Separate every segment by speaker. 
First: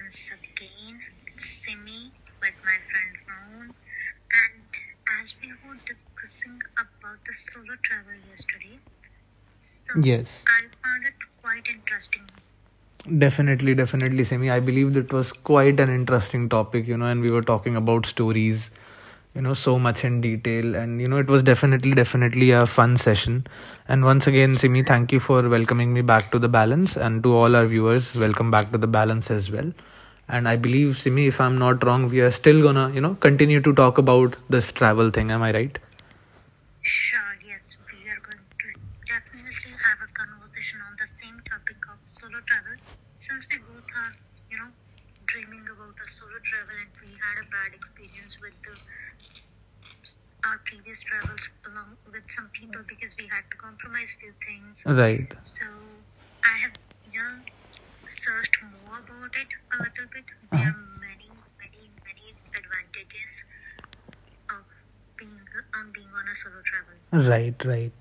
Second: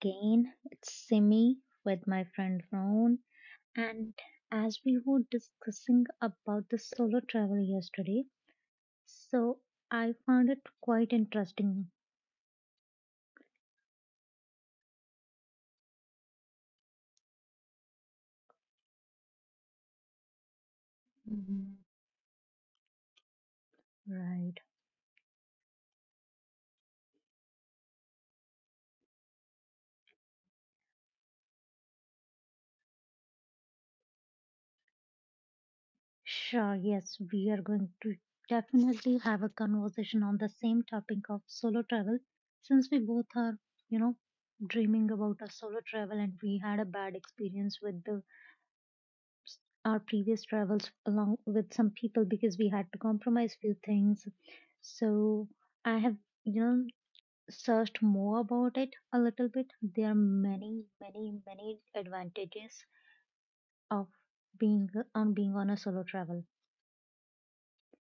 Speaker 1: again. It's Simi with my friend Ron. And as we were discussing about the solo travel yesterday, so I found it quite interesting,
Speaker 2: Definitely, definitely, Semi. I believe that was quite an interesting topic, and we were talking about stories, so much in detail. And it was definitely, definitely a fun session. And once again,
Speaker 1: right?
Speaker 2: Simi, thank you for welcoming me back to The Balance. And to all our viewers, welcome back to The Balance as well. And I believe, Simi, if I'm not wrong, we are still gonna, continue to talk about this travel thing. Am I right?
Speaker 1: Sure, yes, we are going to definitely have a conversation on the same topic of solo travel since we both are, you know, dreaming about a solo travel and we had a bad experience with the our previous travels along with some people because we had to compromise few things.
Speaker 2: Right.
Speaker 1: So I have, you know, searched more about it a little bit. There are many, many, many advantages of being being on a solo travel.
Speaker 2: Right, right.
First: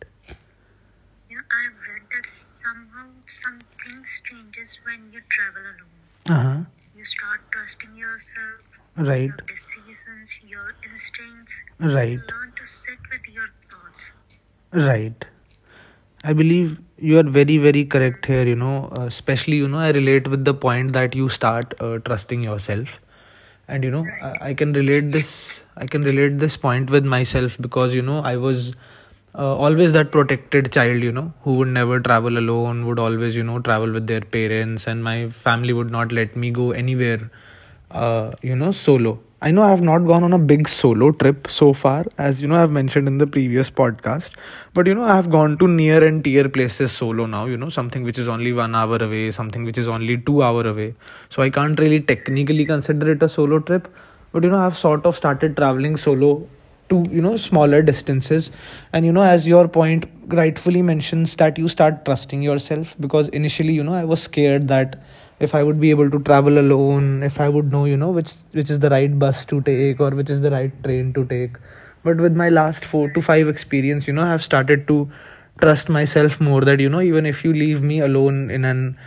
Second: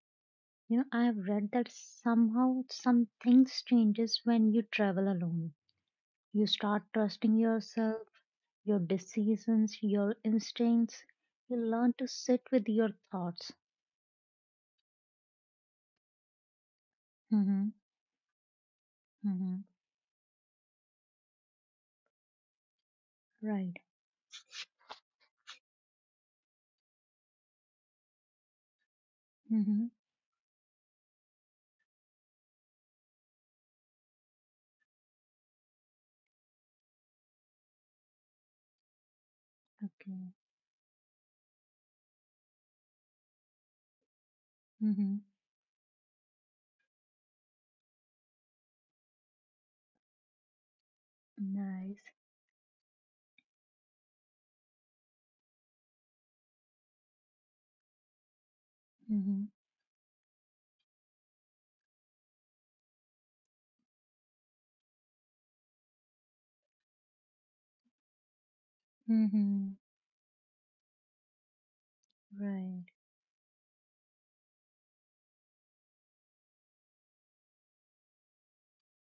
Speaker 1: You know, I have read that somehow something changes when you travel alone.
Speaker 2: Uh
Speaker 1: You
Speaker 2: huh.
Speaker 1: start trusting yourself, your
Speaker 2: Right,
Speaker 1: decisions, your instincts. You learn to
Speaker 2: right,
Speaker 1: sit with your thoughts.
Speaker 2: right. I believe you are very,
Speaker 1: Mm-hmm,
Speaker 2: very correct here. You know, uh,
Speaker 1: mm-hmm,
Speaker 2: especially, you know, I relate with the point that you start trusting yourself.
Speaker 1: right.
Speaker 2: And I can relate this. I can relate this point with myself because, I was
Speaker 1: Mhm.
Speaker 2: always that protected child, who would never travel alone, would always, travel with their parents, and my family would not let me go anywhere solo. I know I have not
Speaker 1: Okay.
Speaker 2: gone on a big solo trip so far, as you know, I've mentioned in the previous podcast. But I
Speaker 1: Mhm.
Speaker 2: have gone to near and tier places solo now, something which is only 1 hour away, something which is only 2 hour away. So I can't really
Speaker 1: Nice.
Speaker 2: technically consider it a solo trip. But I've sort of started traveling solo to smaller distances, and as
Speaker 1: Mhm.
Speaker 2: your point rightfully mentions that you start trusting yourself. Because initially I was scared that if I would be able to travel alone, if I would know, which is the right bus to
Speaker 1: Mhm.
Speaker 2: take, or which is the right train to take. But with my last
Speaker 1: Right.
Speaker 2: 4 to 5 experience, I've started to trust myself more, that even if you leave me alone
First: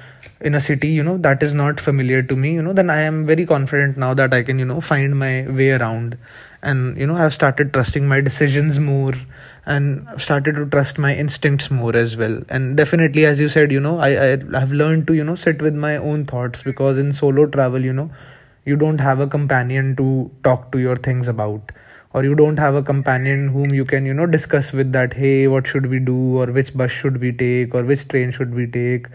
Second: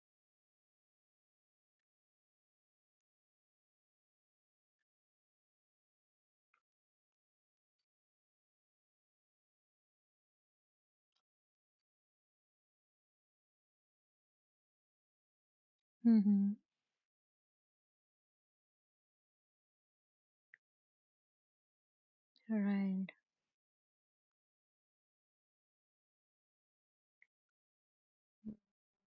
Speaker 2: in a city, that is not familiar to me, then I am very confident now that I can, find my way around. And I've started trusting my decisions more, and I've started to trust my instincts more as well. And definitely, as you said, I've learned to, sit with my own
Speaker 1: Mhm.
Speaker 2: thoughts, because in solo travel, you don't have a companion to talk to your things about, or you don't have a
Speaker 1: Right.
Speaker 2: companion whom you can, discuss with, that hey, what should we do, or which bus should we take, or which train should we take?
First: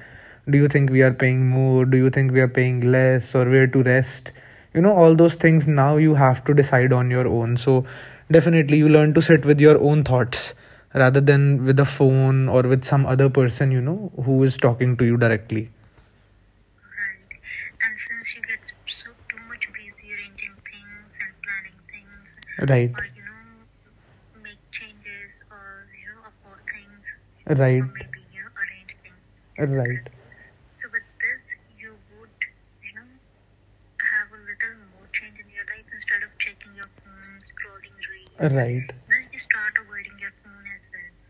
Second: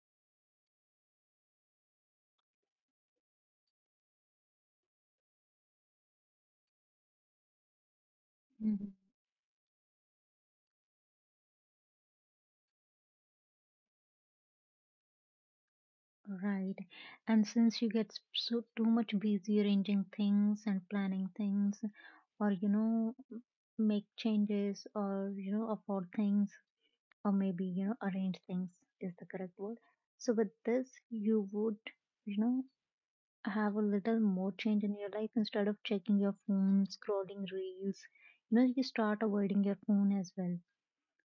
Speaker 2: Do you think we are paying more? Do you think we are paying less? Or where to rest? All those things now you have to decide on your own. So definitely, you
Speaker 1: Mhm.
Speaker 2: learn to sit with your own thoughts rather than with a phone or with some other person, who is talking to you directly.
Speaker 1: Right. And since you get so too much busy arranging things and planning things, or
Speaker 2: Right,
Speaker 1: make changes, or you know, afford things, or maybe,
Speaker 2: right,
Speaker 1: you know, arrange things is the correct word.
Speaker 2: right,
Speaker 1: So with this, you would, you know have a little more change in your life instead of checking your phone, scrolling reels. You know you
Speaker 2: right,
Speaker 1: start avoiding your phone as well?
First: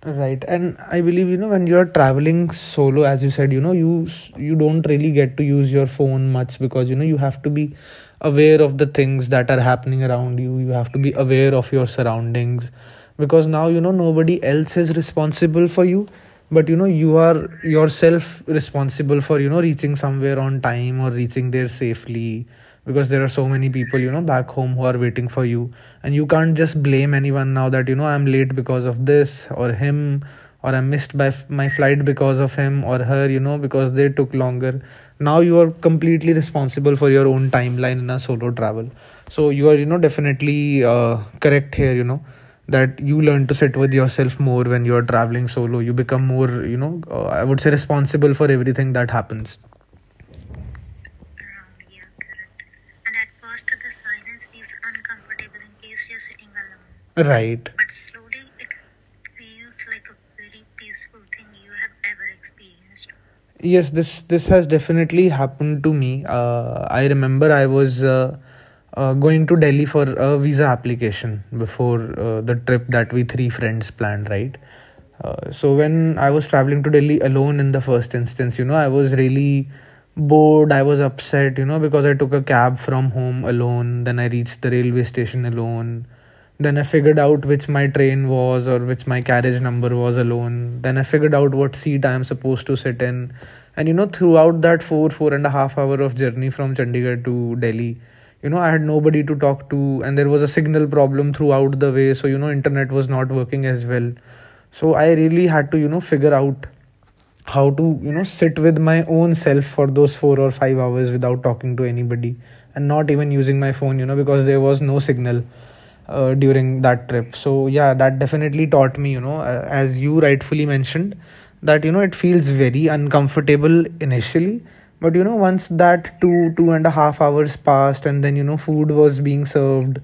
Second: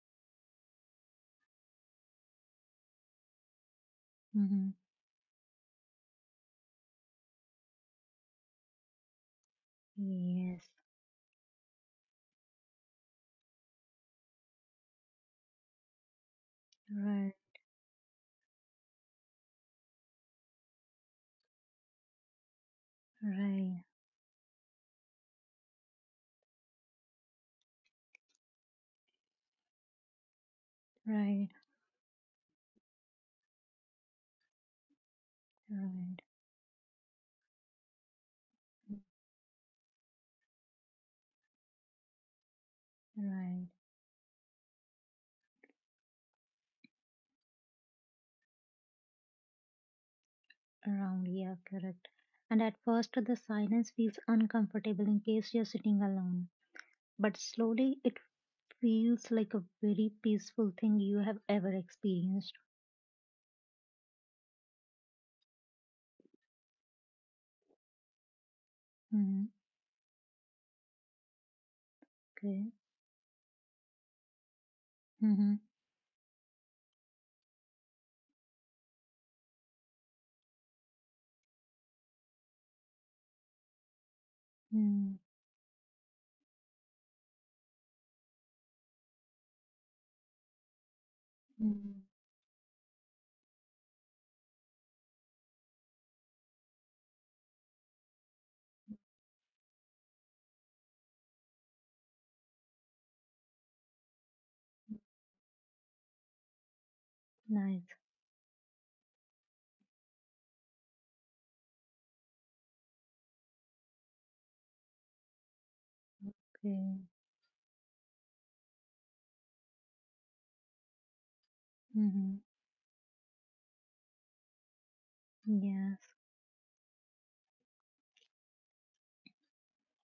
Speaker 2: right. And I believe, when you're traveling solo, as you said, you
Speaker 1: Mm-hmm.
Speaker 2: don't really get to use your phone much, because you have to be aware of the things that are happening around you. You
Speaker 1: Yes,
Speaker 2: have to be aware of your surroundings because now, nobody else is responsible for you, but you
Speaker 1: right,
Speaker 2: are yourself responsible for, reaching somewhere on time or reaching there safely, because there are so many
Speaker 1: right,
Speaker 2: people, back home, who are waiting for you. And you can't just blame anyone now, that I'm late because of this, or him, or I missed,
Speaker 1: right,
Speaker 2: my flight because of him or her, because they took longer. Now you are completely responsible for your own timeline in a solo travel. So you are, definitely, correct here, that you learn to
Speaker 1: right,
Speaker 2: sit with yourself more when you are traveling solo. You become more, I would say, responsible for everything that happens.
Speaker 1: around, yeah, correct. And at first, the silence feels uncomfortable in case you're sitting alone.
Speaker 2: Right.
Speaker 1: Slowly, it feels like a very peaceful thing you have ever experienced.
Speaker 2: Yes, this has definitely happened to me. I remember I was, going
Speaker 1: Mm-hmm.
Speaker 2: to Delhi for a visa application before, the
Speaker 1: Okay.
Speaker 2: trip that we three friends planned, right?
Speaker 1: Mm-hmm.
Speaker 2: So when I was traveling to Delhi alone, in the first instance, I was really bored. I was upset, because I took a cab from home alone. Then I reached the railway
Speaker 1: Mm-hmm.
Speaker 2: station alone. Then I figured out which my train was, or which my carriage number was, alone. Then I figured out what
Speaker 1: Mm-hmm.
Speaker 2: seat I am supposed to sit in. And throughout that four and a half hour of journey from Chandigarh to Delhi, I had nobody to talk to, and there was a signal problem throughout the way. So, internet was not working as well. So, I really had to, figure out how
Speaker 1: Nice.
Speaker 2: to sit with my own self for those 4 or 5 hours without talking to anybody, and not even using my phone, because there was no signal during
Speaker 1: Okay.
Speaker 2: that trip. So yeah, that definitely taught me, as you rightfully mentioned, that it
Speaker 1: Mm-hmm.
Speaker 2: feels very uncomfortable initially. But once
Speaker 1: Yeah.
Speaker 2: that two and a half hours passed, and then food was being served.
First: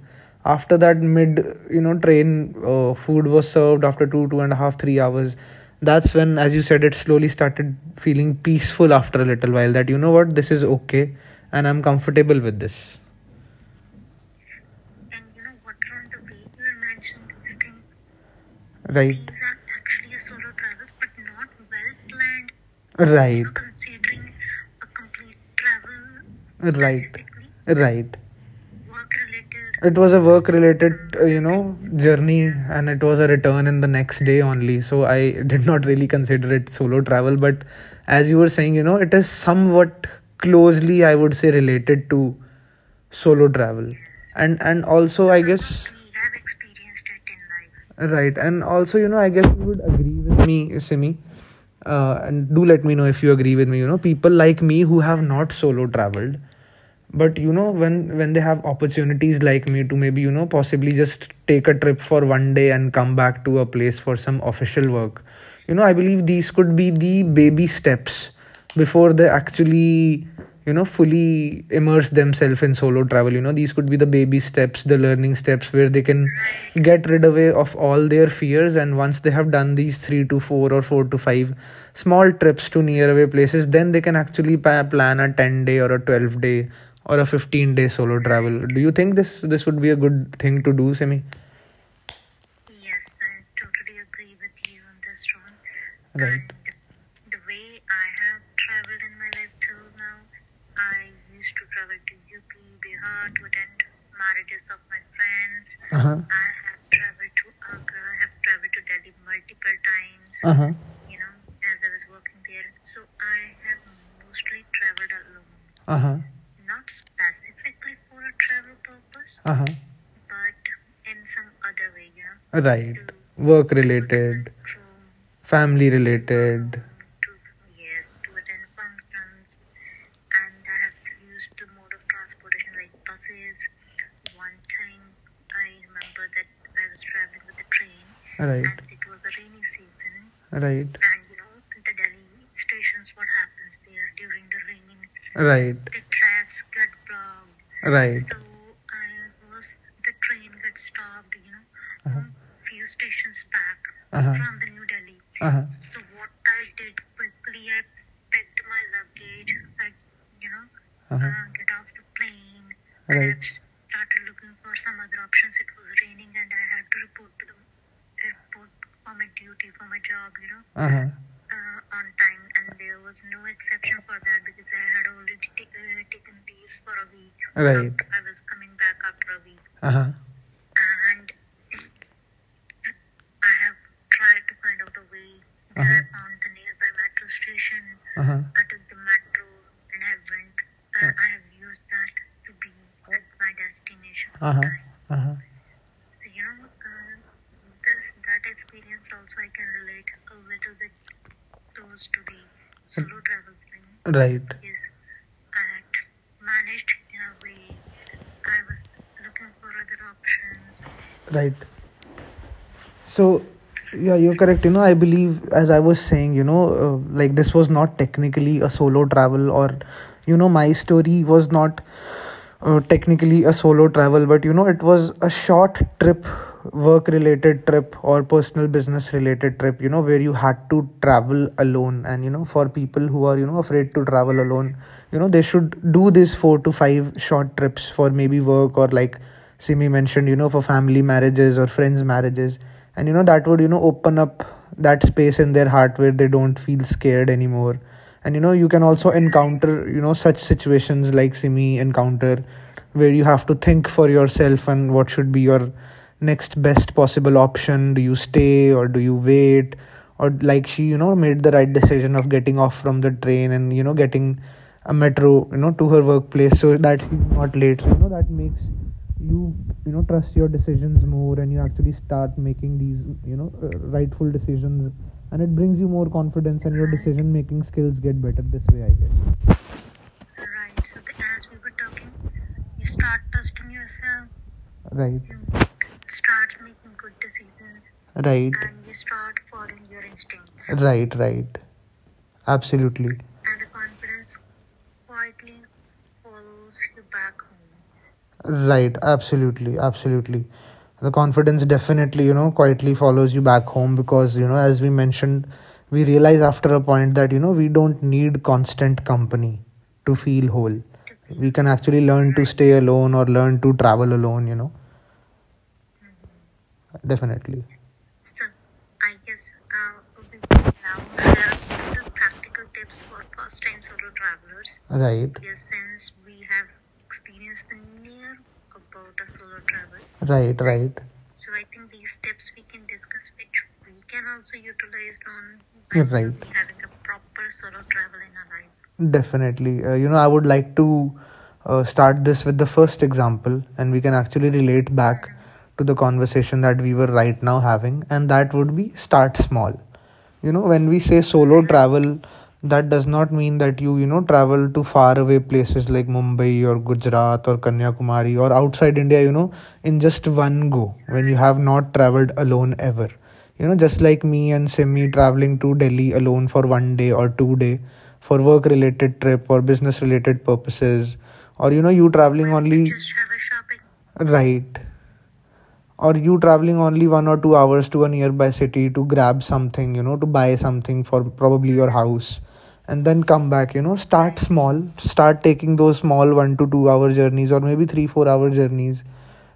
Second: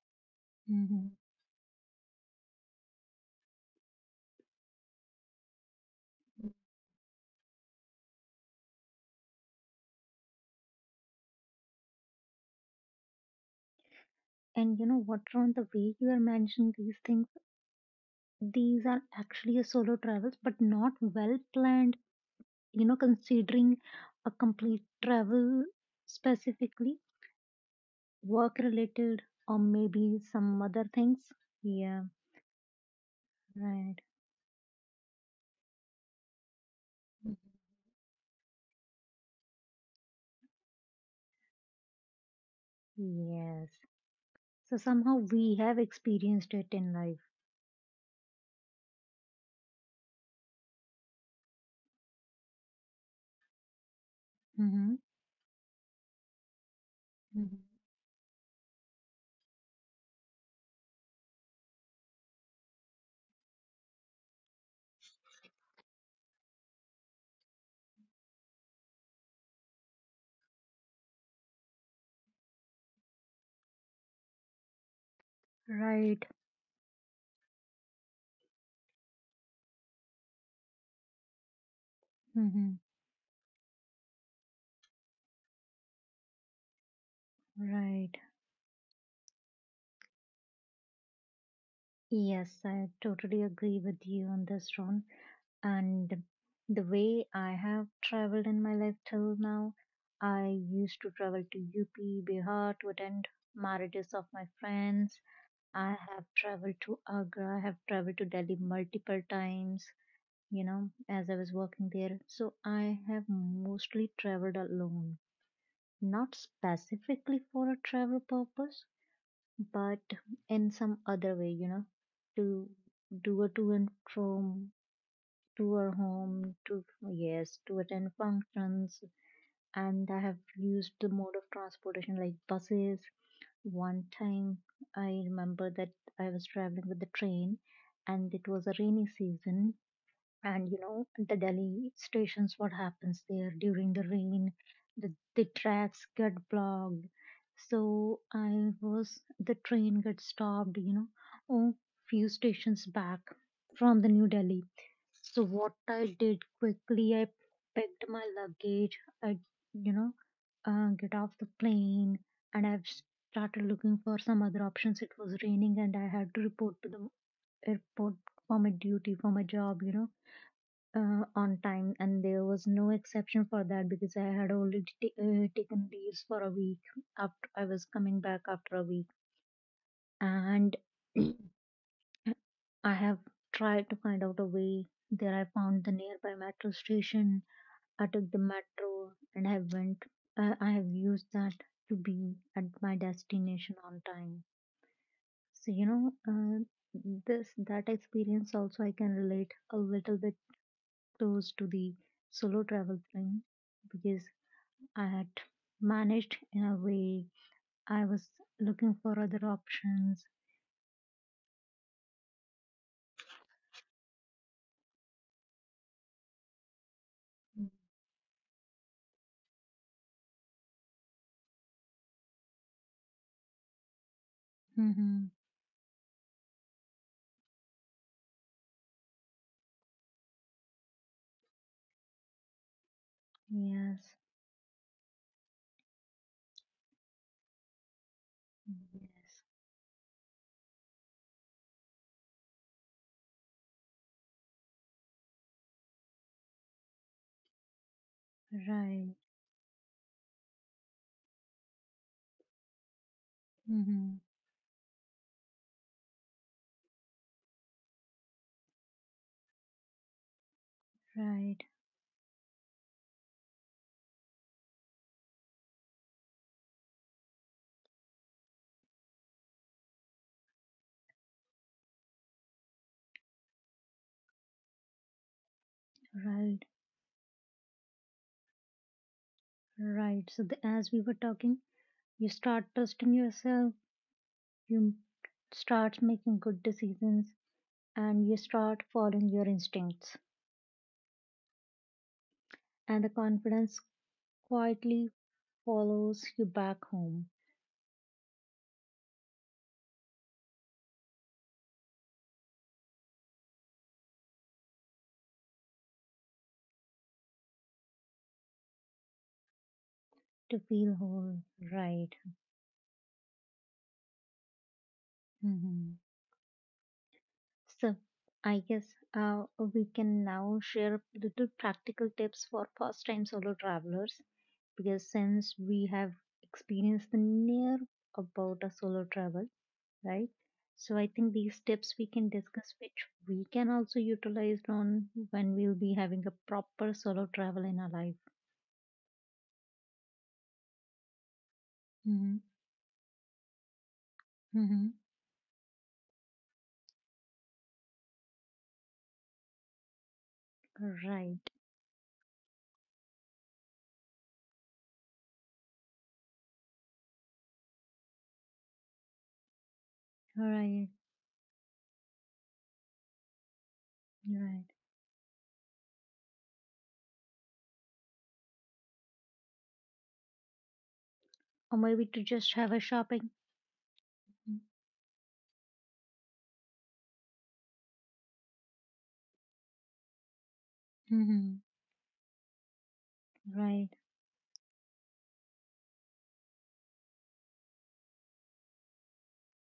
Speaker 2: After that
Speaker 1: Mm-hmm.
Speaker 2: mid, train, food was served after two, two and a half, 3 hours. That's when, as you said, it slowly started feeling peaceful after a little while, that you know what, this is okay, and I'm comfortable with this.
Speaker 1: And you know what, Ron, the way you are mentioning these things, these are
Speaker 2: Right,
Speaker 1: actually a solo travels, but not well planned, you know,
Speaker 2: right,
Speaker 1: considering a complete travel specifically,
Speaker 2: right.
Speaker 1: work related, or
Speaker 2: It was
Speaker 1: maybe
Speaker 2: a work
Speaker 1: some other
Speaker 2: related
Speaker 1: things. Yeah,
Speaker 2: journey, and it was a return in the
Speaker 1: right.
Speaker 2: next day only. So I did not really consider it solo travel. But as you were saying, it is somewhat closely, I would say, related to solo
Speaker 1: Yeah.
Speaker 2: travel. and
Speaker 1: So
Speaker 2: and
Speaker 1: somehow
Speaker 2: also I...
Speaker 1: we have experienced it in life.
Speaker 2: Right, and also I guess you would agree with me, Simi. And do let me know if you agree with me. People like me
Speaker 1: Mm-hmm.
Speaker 2: who have not solo traveled, but when they have opportunities like me to maybe possibly just take a trip for one day and come back to a place for some official work. I believe these could be the baby steps before they actually fully immerse themselves in solo travel. These could be the baby steps, the learning steps, where they
Speaker 1: Right.
Speaker 2: can get rid away of all their fears. And once they have done these 3 to 4 or 4 to 5 small trips
Speaker 1: Mm-hmm.
Speaker 2: to near away places, then they can actually plan a 10 day or a 12 day or a 15-day
Speaker 1: Right.
Speaker 2: solo travel. Do you think this would be a good thing to do, semi?
Speaker 1: Yes, I totally agree with you on this, Ron. And the way I have traveled in my life till now, I used to travel to UP, Bihar to attend marriages of friends. I have
Speaker 2: Uh-huh.
Speaker 1: traveled to Agra, I have traveled to Delhi multiple times, you
Speaker 2: Uh-huh.
Speaker 1: know, as I was working there. So I have mostly traveled alone,
Speaker 2: Uh-huh.
Speaker 1: not specifically for a travel purpose,
Speaker 2: Uh-huh.
Speaker 1: but in some other way, you know, to
Speaker 2: Right.
Speaker 1: do a
Speaker 2: Work
Speaker 1: to and
Speaker 2: related.
Speaker 1: from, to
Speaker 2: Family
Speaker 1: our home,
Speaker 2: related.
Speaker 1: to, yes, to attend functions. And I have used the mode of transportation like buses. One time I remember that I was traveling with the train and it was a
Speaker 2: Right,
Speaker 1: rainy season, and you know
Speaker 2: right,
Speaker 1: the Delhi stations, what happens there during the rain, the
Speaker 2: right,
Speaker 1: tracks get blocked. So
Speaker 2: right.
Speaker 1: I was, the train got stopped, you know, oh, few stations back from the New Delhi. So what
Speaker 2: Uh-huh.
Speaker 1: I did quickly, I packed my luggage, I, you know get off the plane, and I've started looking for some other options. It was raining and I had to report to the airport for my duty, for my job, you know,
Speaker 2: Uh-huh.
Speaker 1: on time, and there was no exception for that because I had already taken leaves for a week. After, was coming back after a week,
Speaker 2: Uh-huh.
Speaker 1: and I have tried to find out a way. There, I found the nearby metro station. I took the
Speaker 2: Uh-huh.
Speaker 1: metro, and I went. I have used that to be at my destination on time.
Speaker 2: Uh-huh.
Speaker 1: So you know, this, that experience also I can relate a little bit close to the solo travel thing because
Speaker 2: Right,
Speaker 1: I had managed in a way. I was looking for other options.
Speaker 2: right. So, yeah, you're correct. I believe, as I was saying, like this was not technically a solo travel, or, my story was not technically a solo travel, but, it was a
Speaker 1: Mm-hmm.
Speaker 2: short trip, work related trip, or personal business related trip, where you had to travel alone. And, for people who are, afraid to
Speaker 1: Yes.
Speaker 2: travel alone, they should do these four to five short trips for maybe work, or like
Speaker 1: Yes.
Speaker 2: Simi mentioned, for family marriages or friends' marriages, and that would open up that space in their heart where they don't feel scared anymore. And you can also encourage counter such situations like Simi encounter, where you have to think for
Speaker 1: Mm-hmm.
Speaker 2: yourself, and what should be your next best possible option. Do you stay or do you wait, or like she made the
Speaker 1: Right.
Speaker 2: right decision of getting off from the train and getting a metro to her workplace so that she's not late. So, that makes you you know trust your decisions more, and you actually start making these rightful decisions, and it brings you more
Speaker 1: Right.
Speaker 2: confidence, and making skills get better this way, I guess.
Speaker 1: Right. So, the, as we were talking, you start trusting yourself. You
Speaker 2: Right,
Speaker 1: start making good decisions, and you start
Speaker 2: right,
Speaker 1: following your instincts.
Speaker 2: right, right.
Speaker 1: And the
Speaker 2: Absolutely.
Speaker 1: confidence quietly follows you back home
Speaker 2: Right, absolutely, absolutely. The confidence definitely, quietly follows you back home because, as we mentioned, we realize after a point that, we don't need constant company to
Speaker 1: to
Speaker 2: feel
Speaker 1: feel
Speaker 2: whole.
Speaker 1: whole.
Speaker 2: We can
Speaker 1: Right.
Speaker 2: actually learn to stay alone or learn to travel alone.
Speaker 1: Mm-hmm.
Speaker 2: Definitely.
Speaker 1: So I guess uh, we can now share the practical tips for first time solo travelers because
Speaker 2: Right,
Speaker 1: since we have experienced the near about a solo travel, right?
Speaker 2: right,
Speaker 1: So I
Speaker 2: right.
Speaker 1: think these tips we can discuss, which we can also utilize on when we'll be having a proper solo travel in our life.
Speaker 2: Definitely. You know, I would like to start
Speaker 1: Hmm.
Speaker 2: this with the first example, and we can actually
Speaker 1: Hmm.
Speaker 2: relate back to the conversation that we were right now having, and that would be start small. You know, when we say
Speaker 1: Right.
Speaker 2: solo travel, that does not mean that you travel to far away places like Mumbai or Gujarat or Kanyakumari or outside India, you know, in just one
Speaker 1: Right.
Speaker 2: go when you have not traveled alone ever. You know, just like me
Speaker 1: Right.
Speaker 2: and Simi traveling to Delhi alone for 1 day or 2 day for work related trip or business related purposes
Speaker 1: Or
Speaker 2: or you know
Speaker 1: maybe to
Speaker 2: you
Speaker 1: just
Speaker 2: travel
Speaker 1: have a shopping.
Speaker 2: right, or you traveling only 1 or 2 hours to a nearby city to grab something, to buy something for
Speaker 1: Mm-hmm.
Speaker 2: probably your house and then come back.
Speaker 1: Right.
Speaker 2: You know, start small, start taking those small 1 to 2 hour journeys or maybe 3 4 hour journeys.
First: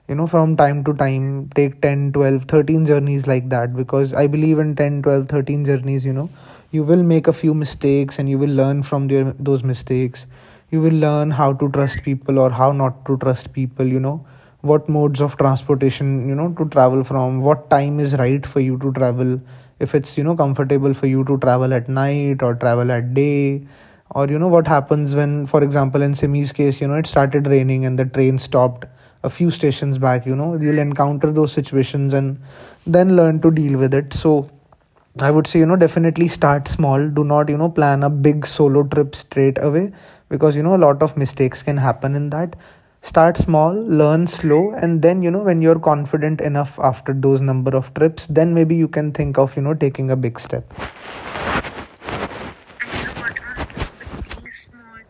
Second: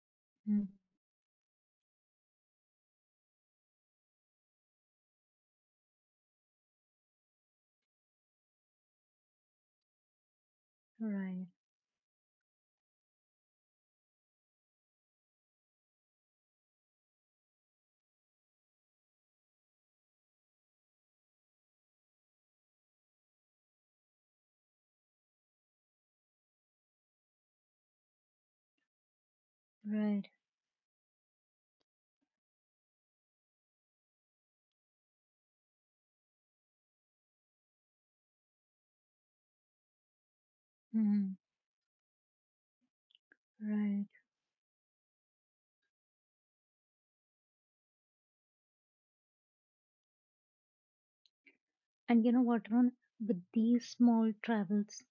Speaker 2: You know, from time to time take 10 12 13 journeys like that because I believe in 10 12 13 journeys, you know, you will make a few mistakes and you will learn from those mistakes. You will learn
Speaker 1: Right.
Speaker 2: how to trust people or how not to trust people, you know, what modes of transportation, you know, to travel from, what time is right for you to travel, if it's, you know, comfortable for you to travel at night or travel at day, or you know what happens when, for example, in Simi's case, you know, it started raining and the train stopped a few stations back.
Speaker 1: Right.
Speaker 2: You know, you'll encounter those situations and then learn to deal with it. So I would say, you know, definitely start small. Do not, you know, plan a big solo trip straight away because, you know, a lot of
Speaker 1: Mm-hmm.
Speaker 2: mistakes can happen in that. Start small,
Speaker 1: Right.
Speaker 2: learn slow, and then, you know, when you're confident enough after those number of trips, then maybe you can think of, you know, taking a big step.
Speaker 1: And you know what, Ron? With these small travels,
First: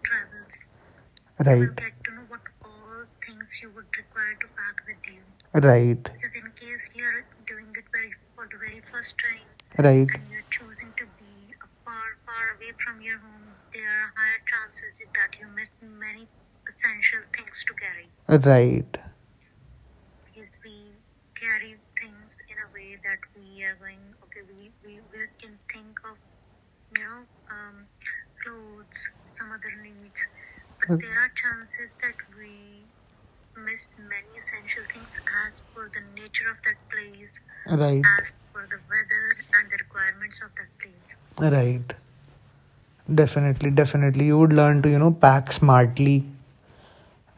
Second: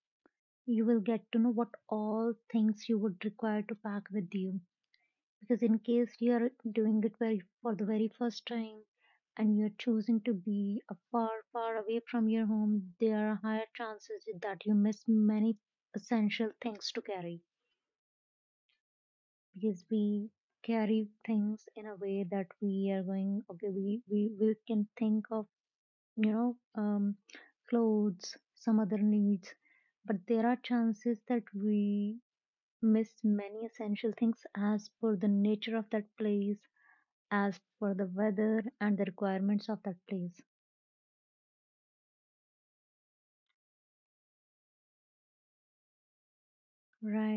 Speaker 1: you will get to know what
Speaker 2: Right,
Speaker 1: all things you would require to pack with you because in
Speaker 2: right,
Speaker 1: case you are doing it very for the very first time and you're
Speaker 2: right,
Speaker 1: choosing to be a far far away from your home, there are higher chances that you miss many essential things to carry
Speaker 2: right,
Speaker 1: because we carry things in a way that we are going, okay, we can think of, you know um clothes, some other needs, but there are chances that we missed many essential things as per the nature of that place, as per
Speaker 2: right,
Speaker 1: the weather and the requirements of that place.
Speaker 2: right. Definitely, definitely. You would learn to, you know, pack smartly,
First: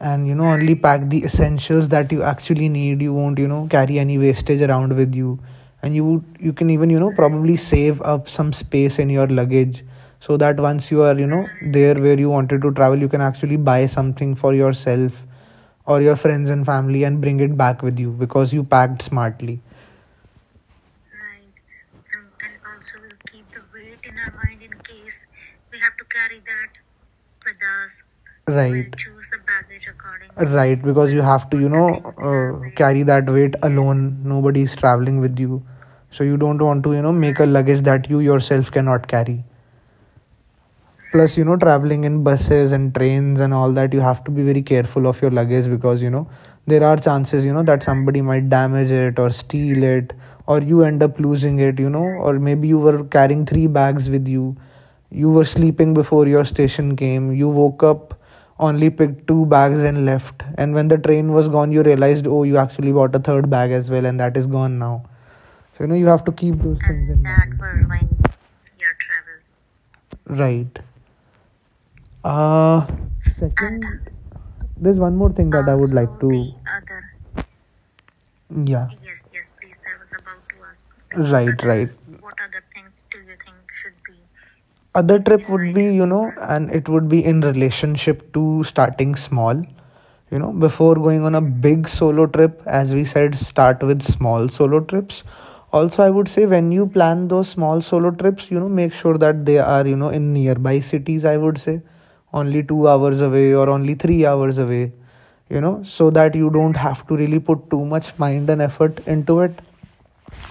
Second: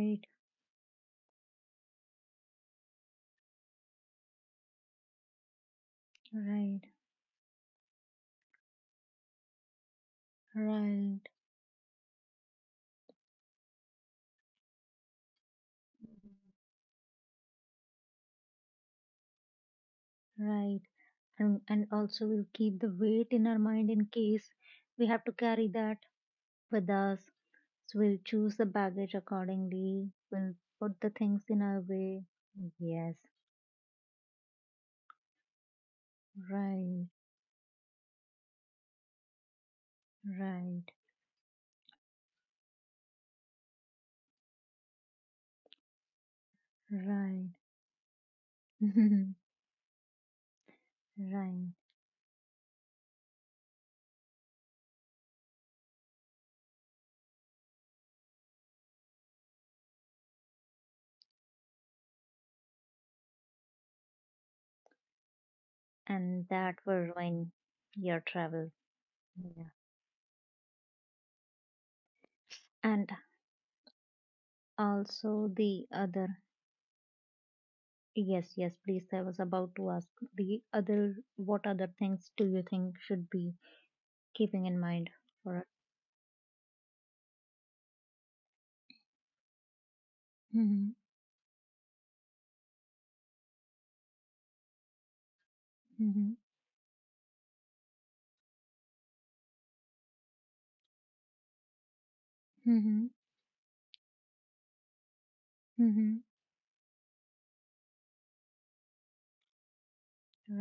Speaker 2: and you know only pack the essentials that you actually need. You won't, you know, carry any wastage around with you, and you can
Speaker 1: right,
Speaker 2: even, you know, probably save up some space in your luggage so that once you are,
Speaker 1: right,
Speaker 2: you know, there where you wanted to travel, you can actually buy something for yourself or your friends and family and bring it back with you because you packed smartly.
Speaker 1: right. And also, we'll keep the weight in our mind in case we have to carry that with us. So, we'll choose the baggage accordingly. We'll
Speaker 2: Right,
Speaker 1: put the
Speaker 2: because you
Speaker 1: things
Speaker 2: have
Speaker 1: in
Speaker 2: to
Speaker 1: our way.
Speaker 2: carry
Speaker 1: Yes,
Speaker 2: that weight alone. Nobody is traveling with you, so you don't want to,
Speaker 1: right,
Speaker 2: you know, make a luggage that you yourself cannot carry.
Speaker 1: right,
Speaker 2: Plus, you know, traveling in buses and trains and all that, you have to be very careful of your luggage because, you know, there are
Speaker 1: right,
Speaker 2: chances, you know, that somebody might damage it or steal it, or you end up losing
Speaker 1: right.
Speaker 2: it, you know, or maybe you were carrying three bags with you. You were sleeping before your station came. You woke up, only picked two bags and left, and when the train was gone, you realized, oh, you actually bought a third bag as well, and that is gone now. So, you know, you have to
Speaker 1: And
Speaker 2: keep
Speaker 1: that
Speaker 2: those
Speaker 1: will ruin your travel. Yeah.
Speaker 2: right. uh
Speaker 1: And
Speaker 2: sec- there's one more
Speaker 1: also,
Speaker 2: thing,
Speaker 1: the other, yes, yes,
Speaker 2: yeah
Speaker 1: please. I was about to ask the other, what other things do you think should be keeping in mind?
Speaker 2: other you know, and it would be in relationship to starting small. You know,
Speaker 1: Mm-hmm,
Speaker 2: before going on a big solo trip, as we said, start with small solo trips. Also, I would say when you plan those small solo trips, you know, make sure that they are, you know, in nearby cities, I would say, only two
Speaker 1: mm-hmm,
Speaker 2: hours away or only 3 hours away, you know, so
Speaker 1: mm-hmm.
Speaker 2: that you don't have to really put too much mind and effort into it.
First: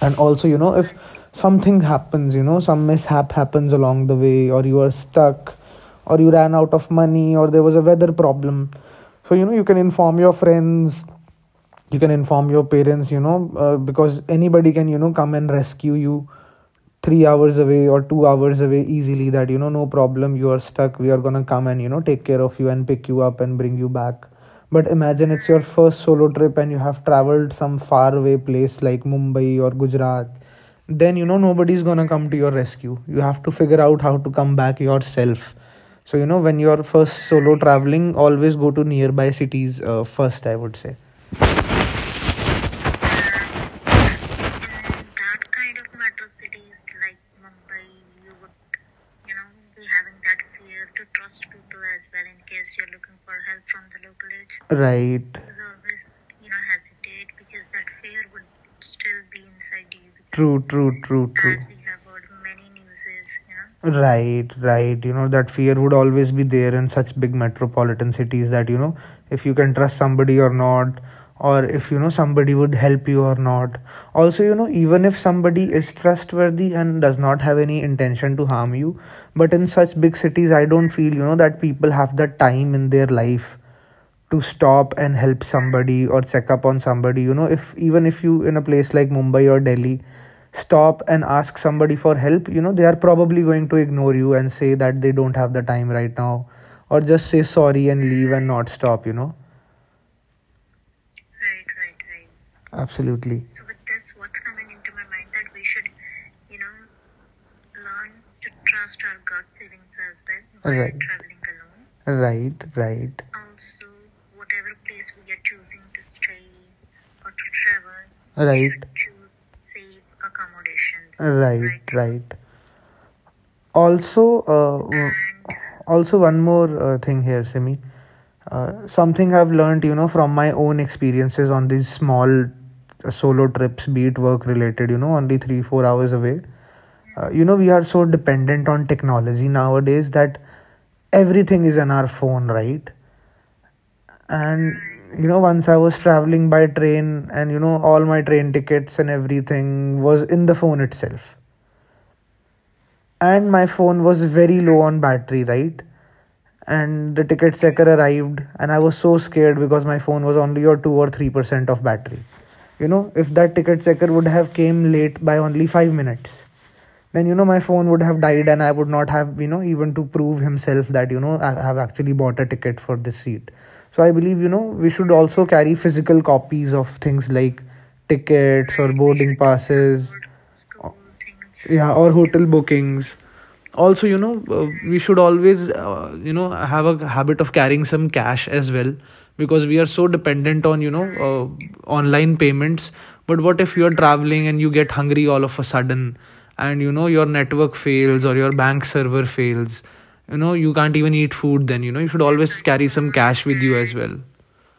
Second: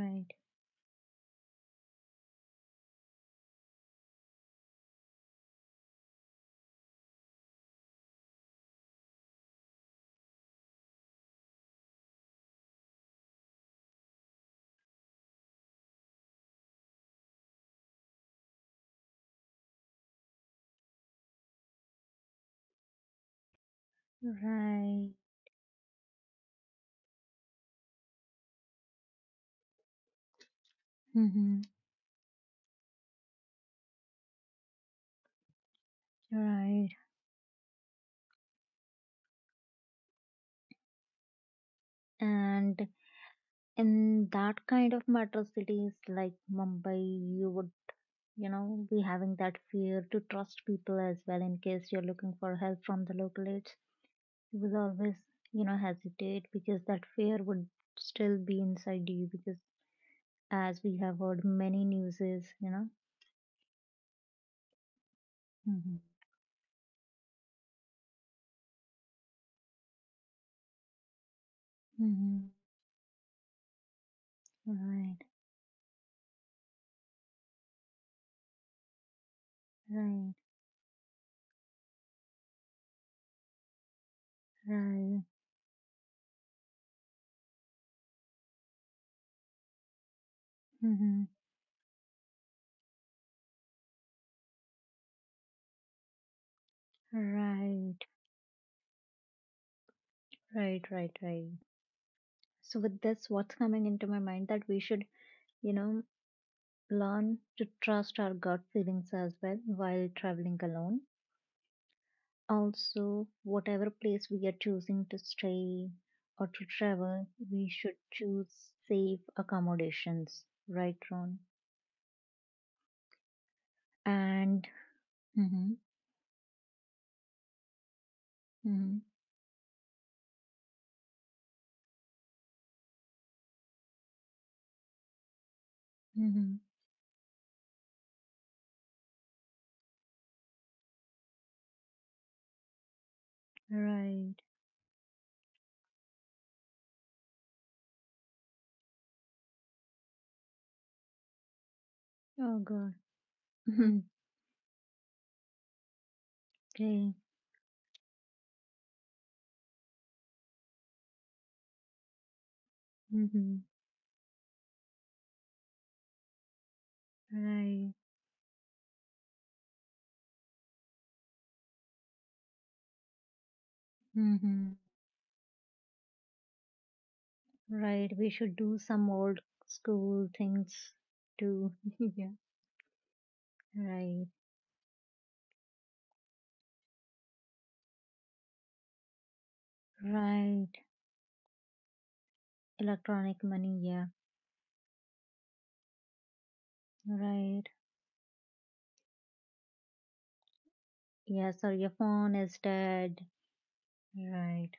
Speaker 2: And also, you know, if something happens, you know, some mishap happens along the way, or you are stuck, or you ran out of money, or there was a weather problem, so, you know, you can inform your friends, you can inform your parents, you know, because anybody can, you know, come and rescue you 3 hours away or 2 hours away easily, that, you know, no problem, you are stuck, we are going to come and, you know, take care of you and pick you up and bring you back. But
Speaker 1: right,
Speaker 2: imagine it's your first solo trip and you have traveled some far away place like Mumbai or Gujarat, then, you know,
Speaker 1: mm-hmm,
Speaker 2: nobody's going to come to your rescue. You have to figure out how to come back yourself. So, you know, when you're
Speaker 1: right.
Speaker 2: first solo traveling, always go to nearby cities, first, I would say.
Speaker 1: And in that kind of metro cities like Mumbai, you would, you know, be having that fear to trust people as well in case you're looking for help from the local aids. You would always,
Speaker 2: Right.
Speaker 1: you know, hesitate because that fear would still be inside you because
Speaker 2: True,
Speaker 1: as we
Speaker 2: true,
Speaker 1: have
Speaker 2: true.
Speaker 1: heard many newses, you know.
Speaker 2: Right, right. You know, that fear would always be there in such big metropolitan cities that, you know, if you can trust somebody or not, or if, you know,
Speaker 1: Mm-hmm.
Speaker 2: somebody would help you or not. Also, you know, even if somebody is trustworthy and does not have any intention to harm you, but in such big
Speaker 1: Right,
Speaker 2: cities, I don't feel, you know, that people have that time in their life to stop and
Speaker 1: right.
Speaker 2: help somebody or check up on somebody, you know. If even if you in a place like Mumbai or Delhi stop
Speaker 1: Mm-hmm.
Speaker 2: and ask somebody for help, you know, they are probably going to ignore you and say that they don't have the time right now, or just say sorry
Speaker 1: Right,
Speaker 2: and leave and not stop, you know.
Speaker 1: right, right, right. So with this,
Speaker 2: Absolutely.
Speaker 1: what's coming into my mind that we should, you know, learn to trust our gut feelings as well while traveling alone.
Speaker 2: Right, right,
Speaker 1: Also, whatever place we are choosing to stay or to travel, we should choose safe accommodations, right, Ron?
Speaker 2: right. Also,
Speaker 1: And mm-hmm,
Speaker 2: also one more thing here, Simi,
Speaker 1: mm-hmm,
Speaker 2: something I've learned, you know, from my own experiences on these small solo trips, be it work related, you know, only 3 4 hours away.
Speaker 1: mm-hmm,
Speaker 2: You know, we are so dependent on technology nowadays that everything is on our phone, right?
Speaker 1: right.
Speaker 2: And, you know, once I was traveling by train, and you know all my train tickets and everything was in the phone itself,
Speaker 1: Oh God.
Speaker 2: and my
Speaker 1: Mhm,
Speaker 2: phone was very low on battery, right?
Speaker 1: okay.
Speaker 2: And the ticket checker arrived, and I was so scared because my phone was only or 2 or 3% of battery. You know, if
Speaker 1: Mm-hmm,
Speaker 2: that ticket checker would have came late by only 5 minutes, then, you know, my
Speaker 1: right.
Speaker 2: phone would have died, and I would not have, you know, even to prove himself that, you know, I have actually bought a ticket for this seat. So I believe, you know,
Speaker 1: Mm-hmm,
Speaker 2: we should also carry physical copies of things like
Speaker 1: right. We should do
Speaker 2: tickets or
Speaker 1: some
Speaker 2: boarding
Speaker 1: old
Speaker 2: passes.
Speaker 1: school things too.
Speaker 2: Yeah, or
Speaker 1: Yeah.
Speaker 2: hotel bookings. Also, you
Speaker 1: Right.
Speaker 2: know, we should always you know, have a habit of carrying some cash as well, because we are so dependent
Speaker 1: Right.
Speaker 2: on, you know, online payments. But
Speaker 1: Electronic
Speaker 2: what if
Speaker 1: money.
Speaker 2: you're
Speaker 1: Yeah.
Speaker 2: traveling and you get hungry all of a sudden, and you know your
Speaker 1: Right.
Speaker 2: network fails or your bank server fails, you know, you can't even eat
Speaker 1: Yes,
Speaker 2: food,
Speaker 1: or
Speaker 2: then,
Speaker 1: your
Speaker 2: you know, you should
Speaker 1: phone
Speaker 2: always
Speaker 1: is
Speaker 2: carry some
Speaker 1: dead.
Speaker 2: cash with you as well.
Speaker 1: Right,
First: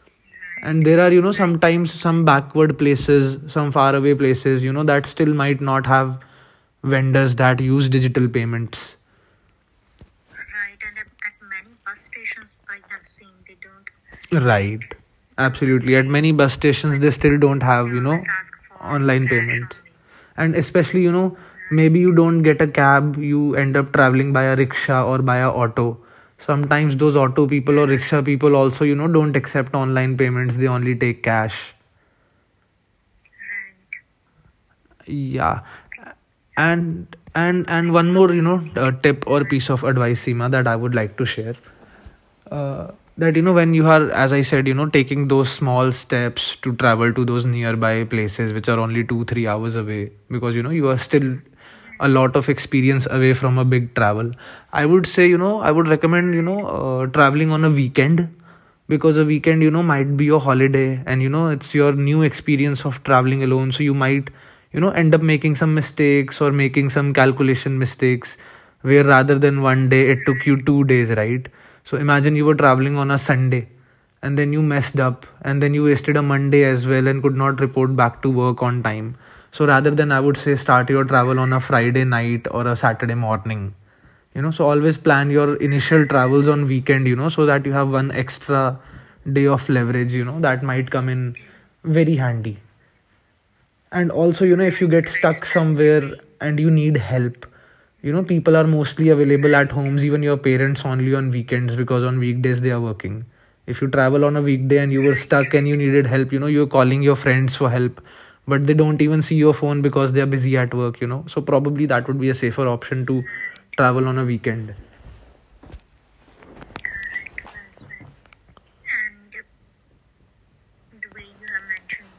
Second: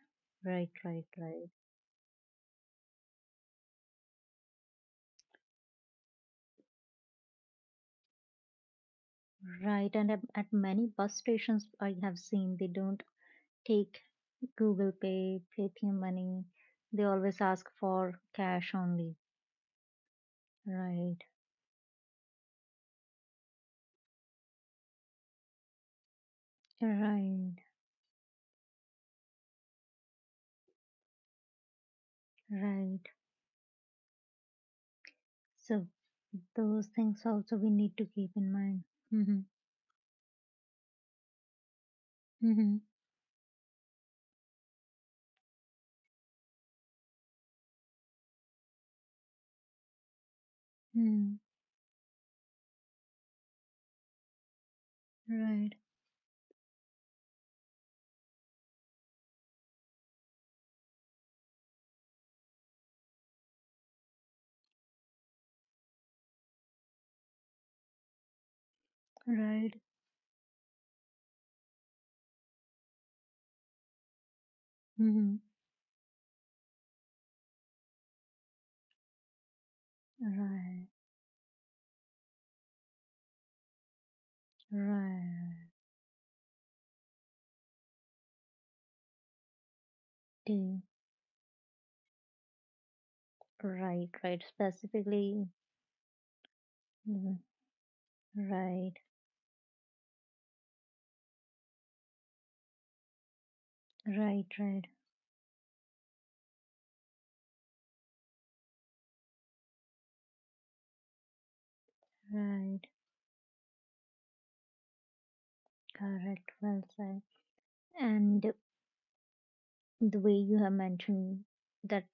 Speaker 1: right,
Speaker 2: And there
Speaker 1: right,
Speaker 2: are, you know,
Speaker 1: right,
Speaker 2: sometimes some backward places, some faraway places, you know, that still might not have vendors that use digital payments.
Speaker 1: right. And at many bus stations, I have seen they don't take
Speaker 2: Right.
Speaker 1: Google Pay,
Speaker 2: Absolutely,
Speaker 1: Paytm
Speaker 2: at many
Speaker 1: money.
Speaker 2: bus stations
Speaker 1: They
Speaker 2: they still
Speaker 1: always
Speaker 2: don't
Speaker 1: ask
Speaker 2: have, you know,
Speaker 1: for cash only.
Speaker 2: online payment. And especially, you
Speaker 1: Right,
Speaker 2: know, maybe you don't get a cab, you end up traveling by a rickshaw or by a auto. Sometimes those auto
Speaker 1: right,
Speaker 2: people or rickshaw people also, you know, don't accept online payments, they only take cash.
Speaker 1: right.
Speaker 2: Yeah.
Speaker 1: So those
Speaker 2: and
Speaker 1: things also
Speaker 2: and
Speaker 1: we
Speaker 2: and
Speaker 1: need to
Speaker 2: one more,
Speaker 1: keep
Speaker 2: you
Speaker 1: in
Speaker 2: know,
Speaker 1: mind.
Speaker 2: tip
Speaker 1: Mm-hmm,
Speaker 2: or piece of advice, Seema, that I would like to share,
Speaker 1: mm-hmm,
Speaker 2: uh, that, you know, when you are, as I said, you know, taking those small steps to travel to those nearby places which are only 2 3 hours away, because, you know, you are still
Speaker 1: mm-hmm.
Speaker 2: a lot of experience away from a big travel, I would say, you know, I
Speaker 1: Right,
Speaker 2: would recommend, you know, traveling on a weekend. Because a weekend, you know, might be your holiday, and you know it's your new experience of traveling alone, so you might, you know, end up making some mistakes or making some calculation mistakes where rather than
Speaker 1: right,
Speaker 2: 1 day it took you 2 days, right? So imagine you were traveling on a Sunday, and then you messed up,
Speaker 1: mm-hmm.
Speaker 2: and then you wasted a Monday as well and could not report back to work on time. So rather than, I would say, start
Speaker 1: Right,
Speaker 2: your travel on a Friday night or a Saturday morning, you know, so always plan your
Speaker 1: right,
Speaker 2: initial travels on weekend, you know, so that you have one extra day of leverage, you know, that
Speaker 1: T-
Speaker 2: might come in very handy. And
Speaker 1: right,
Speaker 2: also,
Speaker 1: right.
Speaker 2: you know, if you get stuck
Speaker 1: Specifically,
Speaker 2: somewhere and you need help,
Speaker 1: mhm,
Speaker 2: you know, people are
Speaker 1: right,
Speaker 2: mostly available at homes, even your parents, only on weekends, because on weekdays they are working. If you travel on a
Speaker 1: right,
Speaker 2: weekday and
Speaker 1: right,
Speaker 2: you were stuck and you needed help, you know, you're calling your friends for help, but they don't even see your phone because they are busy at work, you know. So probably that would be a safer
Speaker 1: right.
Speaker 2: option, to travel on a weekend.
Speaker 1: Correct, well said. And the way you have mentioned that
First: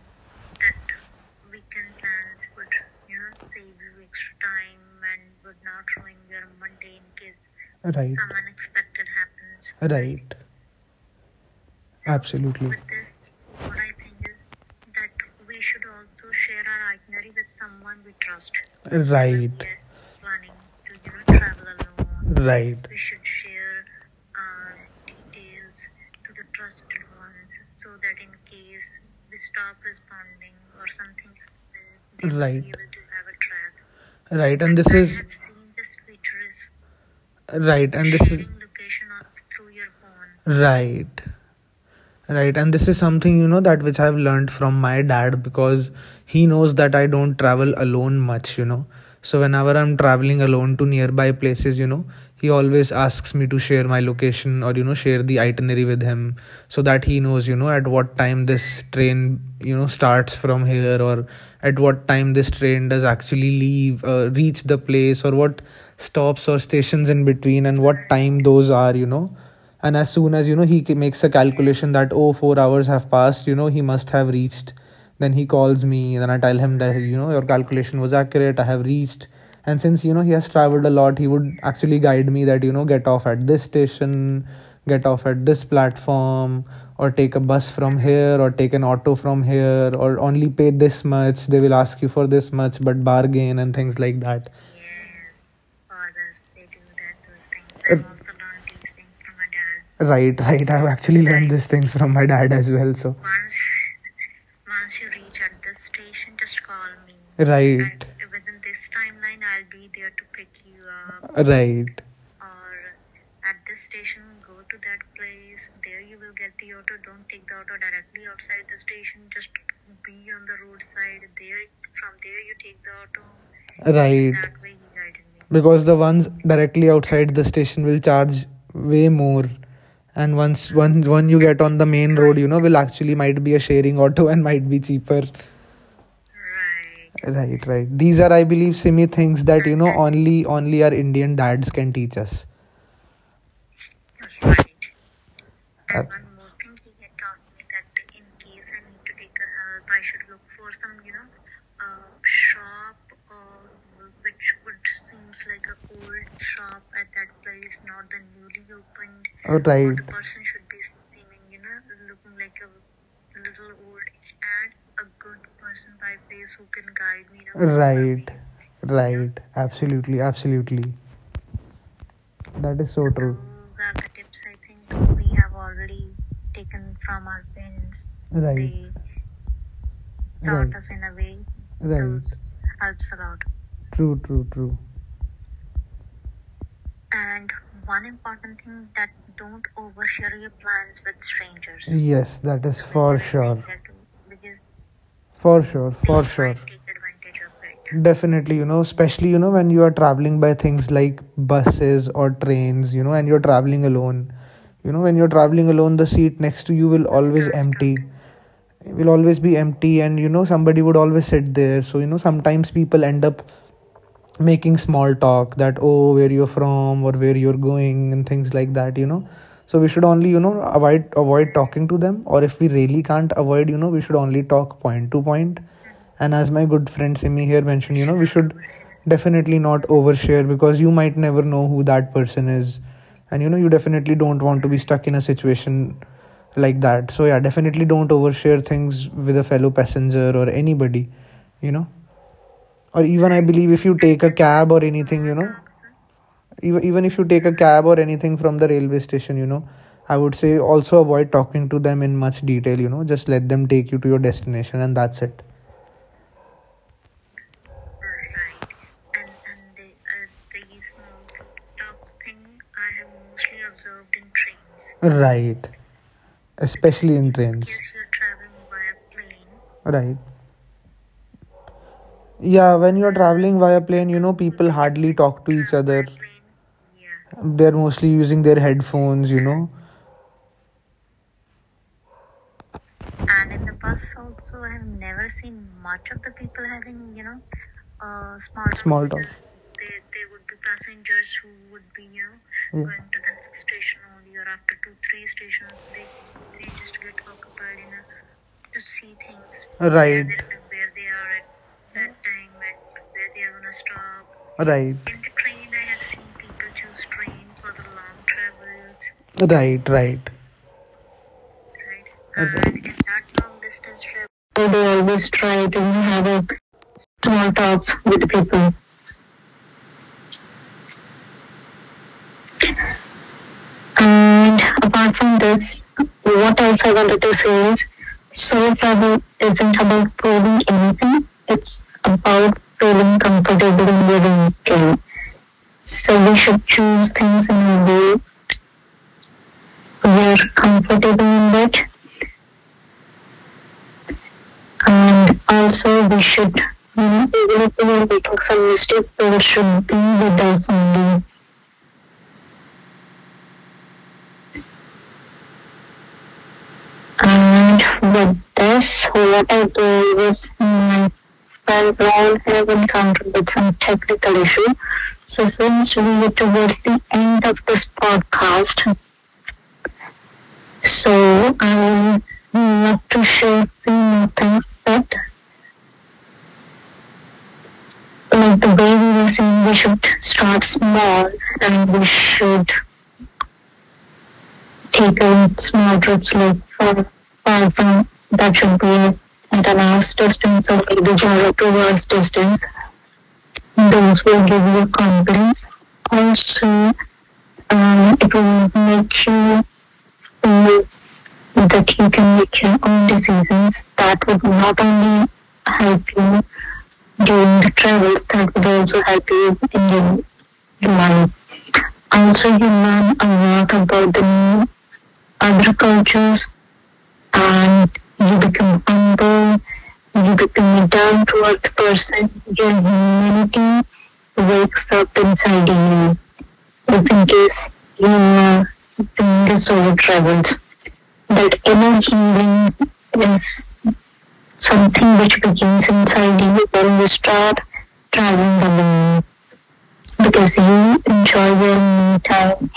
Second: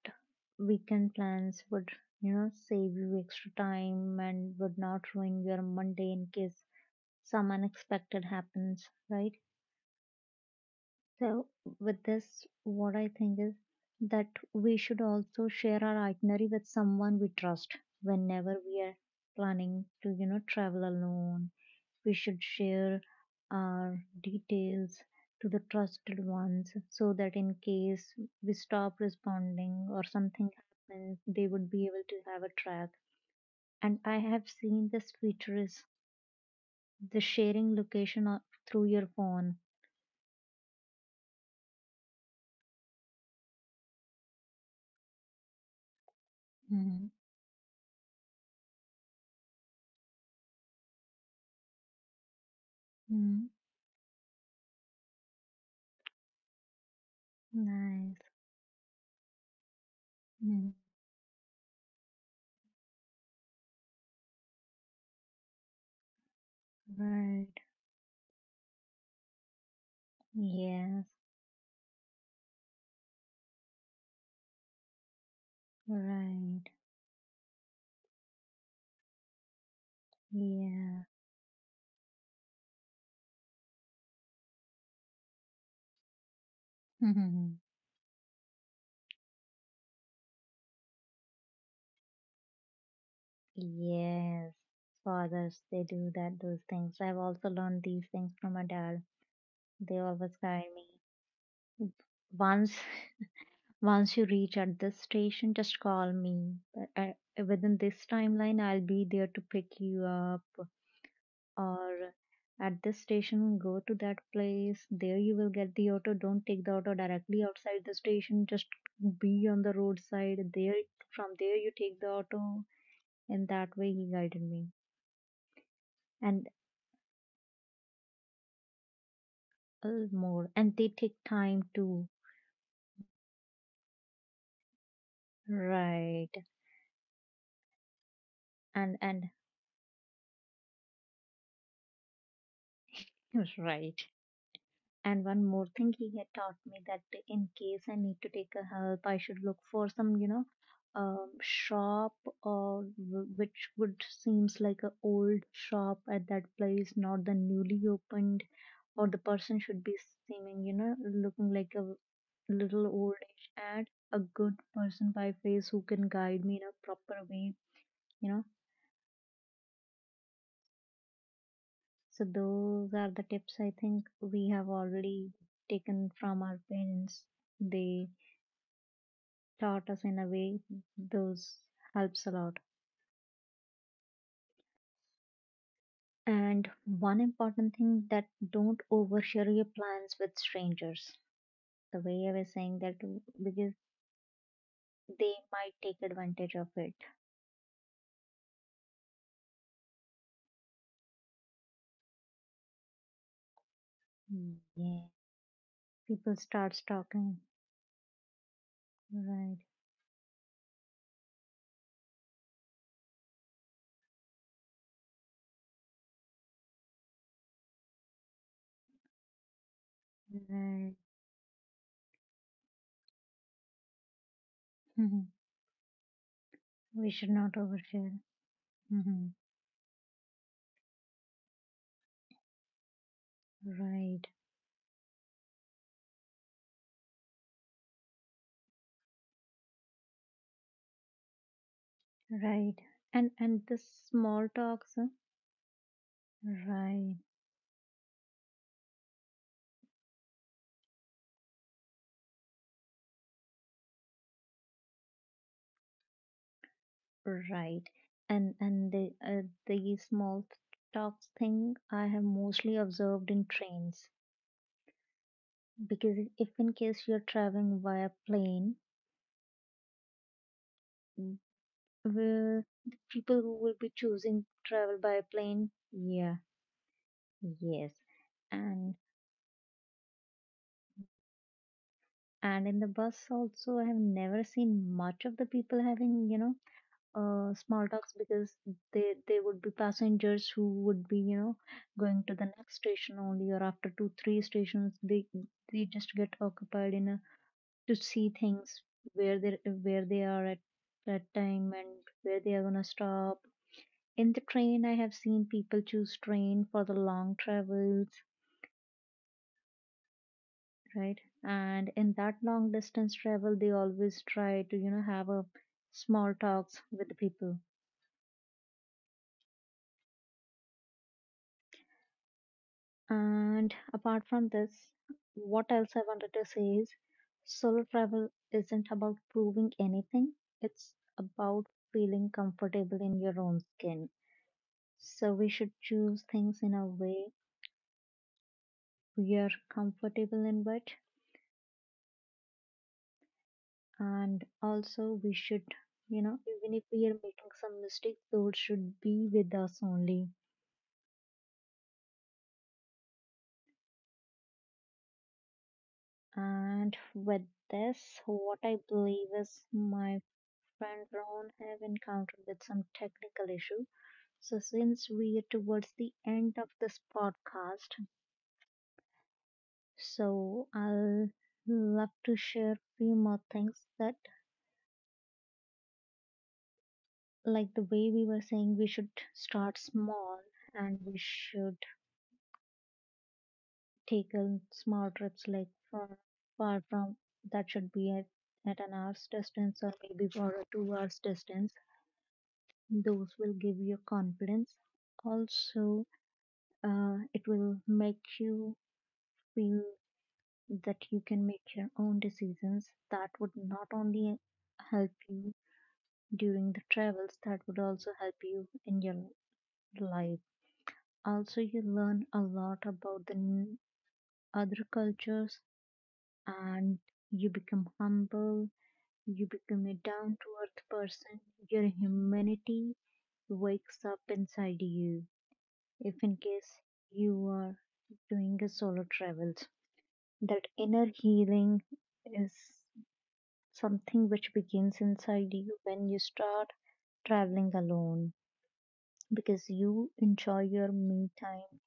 Speaker 1: weekend plans would, you know, save you extra time and would not ruin your Monday in case some
Speaker 2: Right,
Speaker 1: unexpected happens, right?
Speaker 2: right,
Speaker 1: So, with this,
Speaker 2: absolutely.
Speaker 1: what I think is that we should also share our itinerary with someone we trust whenever we are
Speaker 2: Right,
Speaker 1: planning to, you know, travel alone. We should
Speaker 2: right,
Speaker 1: share our details to the trusted ones so that in case we stop responding or something happens, they would be able to have a track. And I have
Speaker 2: right.
Speaker 1: seen
Speaker 2: And this
Speaker 1: this
Speaker 2: is
Speaker 1: feature is the sharing
Speaker 2: right,
Speaker 1: location
Speaker 2: and this
Speaker 1: through your phone.
Speaker 2: right. Right and this is something you know that which I've learned from my dad, because he knows
Speaker 1: Mm-hmm.
Speaker 2: that I don't travel alone much, you know. So whenever I'm traveling alone to nearby places, you know, he always asks me to share my location or, you know, share the itinerary with him, so that he knows, you know, at
Speaker 1: Nice.
Speaker 2: what time this train, you know, starts
Speaker 1: Mm.
Speaker 2: from here, or at what time this train does actually leave reach the place, or what stops or stations in
Speaker 1: Right.
Speaker 2: between, and what time those are, you know. And as soon as, you know, he
Speaker 1: Yeah.
Speaker 2: makes a calculation that, oh, 4 hours have passed, you know, he must have reached. Then he calls me, then I
Speaker 1: Right.
Speaker 2: tell him that, you know, your calculation was accurate, I have reached. And since, you know, he has traveled
Speaker 1: Yeah.
Speaker 2: a lot, he would actually guide me that, you know, get off at this station, get off at this platform, or take a bus from here, or take an auto from here, or only pay this much, they will ask you for this much but bargain, and things like
Speaker 1: Yes.
Speaker 2: that.
Speaker 1: Fathers, they do that, those things. I've also learned these things from my dad. They always
Speaker 2: Right,
Speaker 1: guide.
Speaker 2: right, I've actually learned these things from my dad
Speaker 1: Once,
Speaker 2: as well. So
Speaker 1: once you reach at this station, just call me. But I, within
Speaker 2: right.
Speaker 1: this timeline, I'll be there to pick you up. Or
Speaker 2: Right.
Speaker 1: at this station, go to that place. There you will get the auto. Don't take the auto directly outside the station. Just be on the roadside. There, from there, you take the auto. And that way, he guided me.
Speaker 2: Because the ones
Speaker 1: And
Speaker 2: directly outside the station will charge way more.
Speaker 1: more.
Speaker 2: And
Speaker 1: And
Speaker 2: once
Speaker 1: they take
Speaker 2: one you
Speaker 1: time
Speaker 2: get on the
Speaker 1: too.
Speaker 2: main road, you know, will actually might be a sharing auto and might be cheaper.
Speaker 1: Right.
Speaker 2: Right, right. These are, I believe, Simi,
Speaker 1: And
Speaker 2: things that only our Indian dads can teach us.
Speaker 1: right. And one more thing he had taught me, that in case I need to take a help, I should look for some, you know, shop or which would seems like a old shop at that place, not the newly opened, or the person should seeming, you know, looking like a little old age and a good person by face who can guide me in a proper way, you know.
Speaker 2: Right. Absolutely, absolutely.
Speaker 1: So those
Speaker 2: That is
Speaker 1: are the tips I think we have already taken from our parents. They
Speaker 2: right.
Speaker 1: taught us in a way, those helps a lot.
Speaker 2: True, true, true.
Speaker 1: And one important thing, that don't overshare your plans with strangers. The way I was
Speaker 2: Yes,
Speaker 1: saying
Speaker 2: that
Speaker 1: that
Speaker 2: is
Speaker 1: because they might
Speaker 2: for
Speaker 1: take
Speaker 2: sure.
Speaker 1: advantage of it.
Speaker 2: Definitely, you know, especially, you know, when you are traveling by things like buses or trains, you know, and you're traveling alone.
Speaker 1: Mm. Yeah.
Speaker 2: You know, when you're traveling alone, the seat next
Speaker 1: Starts
Speaker 2: to you will
Speaker 1: talking.
Speaker 2: will always be empty, and you know somebody would always sit there. So, you know, sometimes people end up making small talk, that, oh, where you're from or where you're going, and things like that, you know. So we should only, you know,
Speaker 1: Right.
Speaker 2: avoid talking to them, or if we really can't avoid, you know, we should only talk point
Speaker 1: Mhm.
Speaker 2: to point. And as my good
Speaker 1: We should
Speaker 2: friend
Speaker 1: not
Speaker 2: Simi here mentioned,
Speaker 1: overshare.
Speaker 2: you know, we should
Speaker 1: Mhm.
Speaker 2: definitely not overshare, because you might never know who that person is, and you know you
Speaker 1: Right.
Speaker 2: definitely don't want to be stuck in a situation like that. So yeah, definitely don't overshare things with a fellow passenger or anybody, you know.
Speaker 1: Right.
Speaker 2: Or even I
Speaker 1: And the
Speaker 2: believe if you take a
Speaker 1: small talk.
Speaker 2: cab or anything, you know, even,
Speaker 1: Right.
Speaker 2: even if you take a cab or anything from the railway station, you know, I would say also avoid talking to them in much detail, you know, just let them take you to your destination, and that's it.
Speaker 1: Right. And the small talk thing I have mostly observed in trains
Speaker 2: Right,
Speaker 1: because if in case you're
Speaker 2: especially in
Speaker 1: traveling
Speaker 2: trains.
Speaker 1: via plane,
Speaker 2: Right.
Speaker 1: w- will
Speaker 2: Yeah,
Speaker 1: the
Speaker 2: when you're
Speaker 1: people who will
Speaker 2: traveling
Speaker 1: be
Speaker 2: via plane, you
Speaker 1: choosing
Speaker 2: know, people
Speaker 1: travel by
Speaker 2: hardly talk
Speaker 1: plane,
Speaker 2: to each
Speaker 1: yeah,
Speaker 2: other.
Speaker 1: yes,
Speaker 2: They're mostly using their
Speaker 1: and
Speaker 2: headphones, you know.
Speaker 1: and in the bus also, I have never seen much of the people having, you know, small talks, because they would be passengers who would be, you know, going to the next station only, or after two three stations, they just get occupied in a to see things where they are at that time and where they are going to stop. In the train
Speaker 2: Right,
Speaker 1: I have seen people choose train for the long travels,
Speaker 2: right, right.
Speaker 1: right, and in that long distance travel they always try to, you know, have a small talks with the people. And apart
Speaker 2: Apart
Speaker 1: from
Speaker 2: from
Speaker 1: this,
Speaker 2: this,
Speaker 1: what
Speaker 2: what else
Speaker 1: else
Speaker 2: I wanted
Speaker 1: I
Speaker 2: to
Speaker 1: say
Speaker 2: say
Speaker 1: is
Speaker 2: is
Speaker 1: solo
Speaker 2: solo
Speaker 1: travel,
Speaker 2: travel isn't about
Speaker 1: proving
Speaker 2: proving
Speaker 1: anything
Speaker 2: anything, it's
Speaker 1: about
Speaker 2: about
Speaker 1: feeling
Speaker 2: feeling comfortable in
Speaker 1: calm
Speaker 2: your
Speaker 1: skin.
Speaker 2: skin.
Speaker 1: So
Speaker 2: So we
Speaker 1: we should
Speaker 2: should choose
Speaker 1: choose
Speaker 2: things
Speaker 1: things
Speaker 2: in
Speaker 1: in a
Speaker 2: a way
Speaker 1: way we
Speaker 2: we're
Speaker 1: are
Speaker 2: comfortable in
Speaker 1: in,
Speaker 2: it,
Speaker 1: but
Speaker 2: and
Speaker 1: and
Speaker 2: also
Speaker 1: also
Speaker 2: we
Speaker 1: we
Speaker 2: should,
Speaker 1: should,
Speaker 2: you
Speaker 1: you
Speaker 2: know,
Speaker 1: know,
Speaker 2: even
Speaker 1: even
Speaker 2: if
Speaker 1: if
Speaker 2: we
Speaker 1: we
Speaker 2: are
Speaker 1: are
Speaker 2: making
Speaker 1: making
Speaker 2: some
Speaker 1: some
Speaker 2: mistakes,
Speaker 1: mistakes,
Speaker 2: there
Speaker 1: those
Speaker 2: should be
Speaker 1: should be
Speaker 2: with
Speaker 1: with
Speaker 2: us
Speaker 1: us only.
Speaker 2: only. And
Speaker 1: And with
Speaker 2: with
Speaker 1: this,
Speaker 2: this,
Speaker 1: what
Speaker 2: what I
Speaker 1: I
Speaker 2: did
Speaker 1: believe
Speaker 2: was
Speaker 1: is my
Speaker 2: my
Speaker 1: friend Ron
Speaker 2: background
Speaker 1: have
Speaker 2: have
Speaker 1: encountered
Speaker 2: encountered
Speaker 1: with
Speaker 2: with
Speaker 1: some
Speaker 2: some
Speaker 1: technical
Speaker 2: technical
Speaker 1: issue.
Speaker 2: issue.
Speaker 1: So
Speaker 2: So since
Speaker 1: since
Speaker 2: we
Speaker 1: we
Speaker 2: were
Speaker 1: are towards
Speaker 2: towards the
Speaker 1: the end
Speaker 2: end
Speaker 1: of,
Speaker 2: of this podcast, so
Speaker 1: I'll
Speaker 2: I would
Speaker 1: love
Speaker 2: love
Speaker 1: to
Speaker 2: to
Speaker 1: share
Speaker 2: share few
Speaker 1: few
Speaker 2: more
Speaker 1: more
Speaker 2: things, that like the
Speaker 1: the
Speaker 2: way
Speaker 1: way
Speaker 2: we
Speaker 1: we
Speaker 2: were
Speaker 1: were
Speaker 2: saying
Speaker 1: saying
Speaker 2: we
Speaker 1: we should.
Speaker 2: should start small, and we should take in small trips like for five, that should be at an hour's distance or maybe general two distance. Those will give you confidence. Also,
Speaker 1: So
Speaker 2: it
Speaker 1: it will
Speaker 2: will
Speaker 1: make
Speaker 2: make you know that you can make
Speaker 1: our
Speaker 2: your own
Speaker 1: own
Speaker 2: decisions. That would not only
Speaker 1: help
Speaker 2: help you during
Speaker 1: the
Speaker 2: the
Speaker 1: travel,
Speaker 2: travels, that would also help you in your life. Also, you
Speaker 1: learn
Speaker 2: learn a lot about the
Speaker 1: the
Speaker 2: new other cultures, and you become
Speaker 1: humble,
Speaker 2: humble, you become a down to earth person, your
Speaker 1: your humanity
Speaker 2: humanity
Speaker 1: wakes
Speaker 2: wakes
Speaker 1: up
Speaker 2: up inside
Speaker 1: inside you.
Speaker 2: you.
Speaker 1: If
Speaker 2: If in
Speaker 1: in
Speaker 2: case
Speaker 1: case
Speaker 2: you
Speaker 1: you are doing
Speaker 2: think the travelled,
Speaker 1: a
Speaker 2: that
Speaker 1: inner
Speaker 2: inner
Speaker 1: healing,
Speaker 2: healing is something
Speaker 1: thing
Speaker 2: which
Speaker 1: which begins
Speaker 2: begins inside
Speaker 1: inside you,
Speaker 2: you when you start traveling
Speaker 1: traveling alone.
Speaker 2: alone, because you
Speaker 1: Enjoy
Speaker 2: enjoy your
Speaker 1: your me
Speaker 2: me time,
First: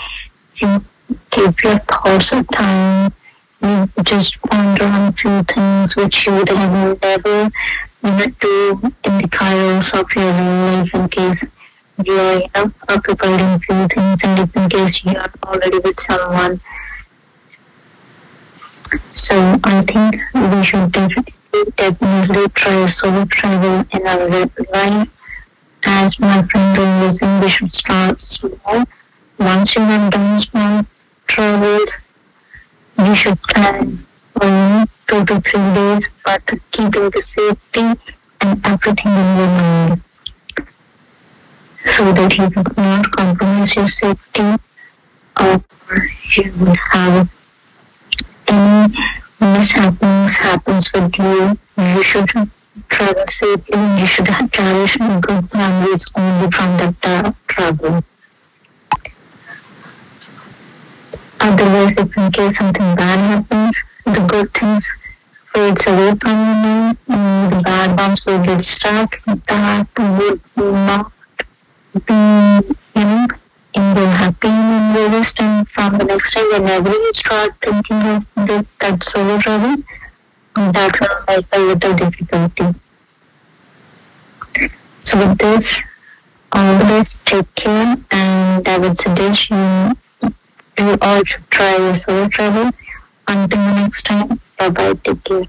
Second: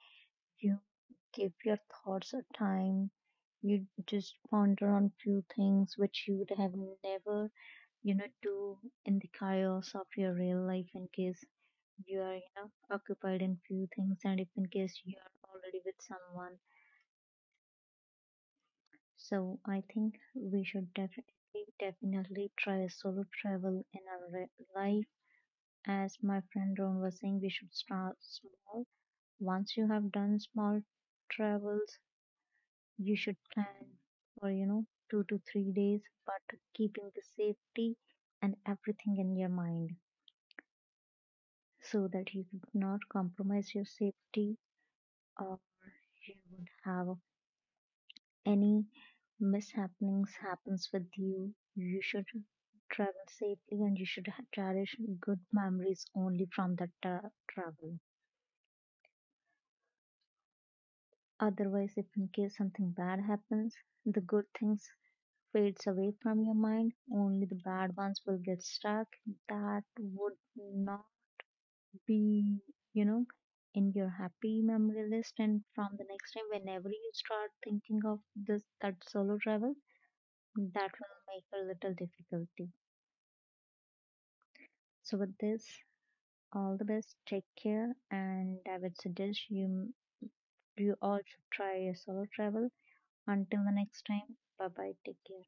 Speaker 2: you give your thoughts at
Speaker 1: time,
Speaker 2: time. You just ponder
Speaker 1: ponder on
Speaker 2: on few
Speaker 1: few things,
Speaker 2: things which you would have never do in the chaos
Speaker 1: chaos,
Speaker 2: of
Speaker 1: the
Speaker 2: your
Speaker 1: real
Speaker 2: life, in case you are, you know, occupied in few things, and in case you are already with someone. So I think we should definitely try solo travel in our
Speaker 1: life.
Speaker 2: life. As my friend was saying, we should start small. Once you
Speaker 1: You
Speaker 2: have
Speaker 1: have
Speaker 2: done
Speaker 1: done small
Speaker 2: small
Speaker 1: travel
Speaker 2: travels, we should plan two to three
Speaker 1: days
Speaker 2: days, but keeping the safety and everything in your mind,
Speaker 1: so
Speaker 2: so
Speaker 1: that
Speaker 2: that you
Speaker 1: you would
Speaker 2: would
Speaker 1: not
Speaker 2: not compromise
Speaker 1: compromise your
Speaker 2: your safety,
Speaker 1: safety or
Speaker 2: or
Speaker 1: you
Speaker 2: you
Speaker 1: would
Speaker 2: would
Speaker 1: have
Speaker 2: have
Speaker 1: any
Speaker 2: any mishappens
Speaker 1: mishappens happens
Speaker 2: happens
Speaker 1: with
Speaker 2: with
Speaker 1: you.
Speaker 2: you.
Speaker 1: You
Speaker 2: You should
Speaker 1: should travel
Speaker 2: travel safely.
Speaker 1: safely, and
Speaker 2: You should have cherish good memories
Speaker 1: only
Speaker 2: only
Speaker 1: from
Speaker 2: from
Speaker 1: the
Speaker 2: that travel. Otherwise, if in case something bad happens, the good things
Speaker 1: things fades
Speaker 2: fades away from
Speaker 1: from your mind,
Speaker 2: you,
Speaker 1: only
Speaker 2: and
Speaker 1: the
Speaker 2: the bad ones will get stuck. That would not be,
Speaker 1: be, you
Speaker 2: you
Speaker 1: know,
Speaker 2: know,
Speaker 1: in
Speaker 2: in your
Speaker 1: your
Speaker 2: happy
Speaker 1: be
Speaker 2: and
Speaker 1: memory
Speaker 2: your
Speaker 1: list
Speaker 2: list.
Speaker 1: and
Speaker 2: And from the next time, whenever you start thinking of this, that solo
Speaker 1: solo trip.
Speaker 2: travel, that will like a little difficulty. So with this, always take care, and I would suggest you, you all should try your solo travel. Until
Speaker 1: Until the
Speaker 2: next
Speaker 1: next
Speaker 2: time, bye bye, take care.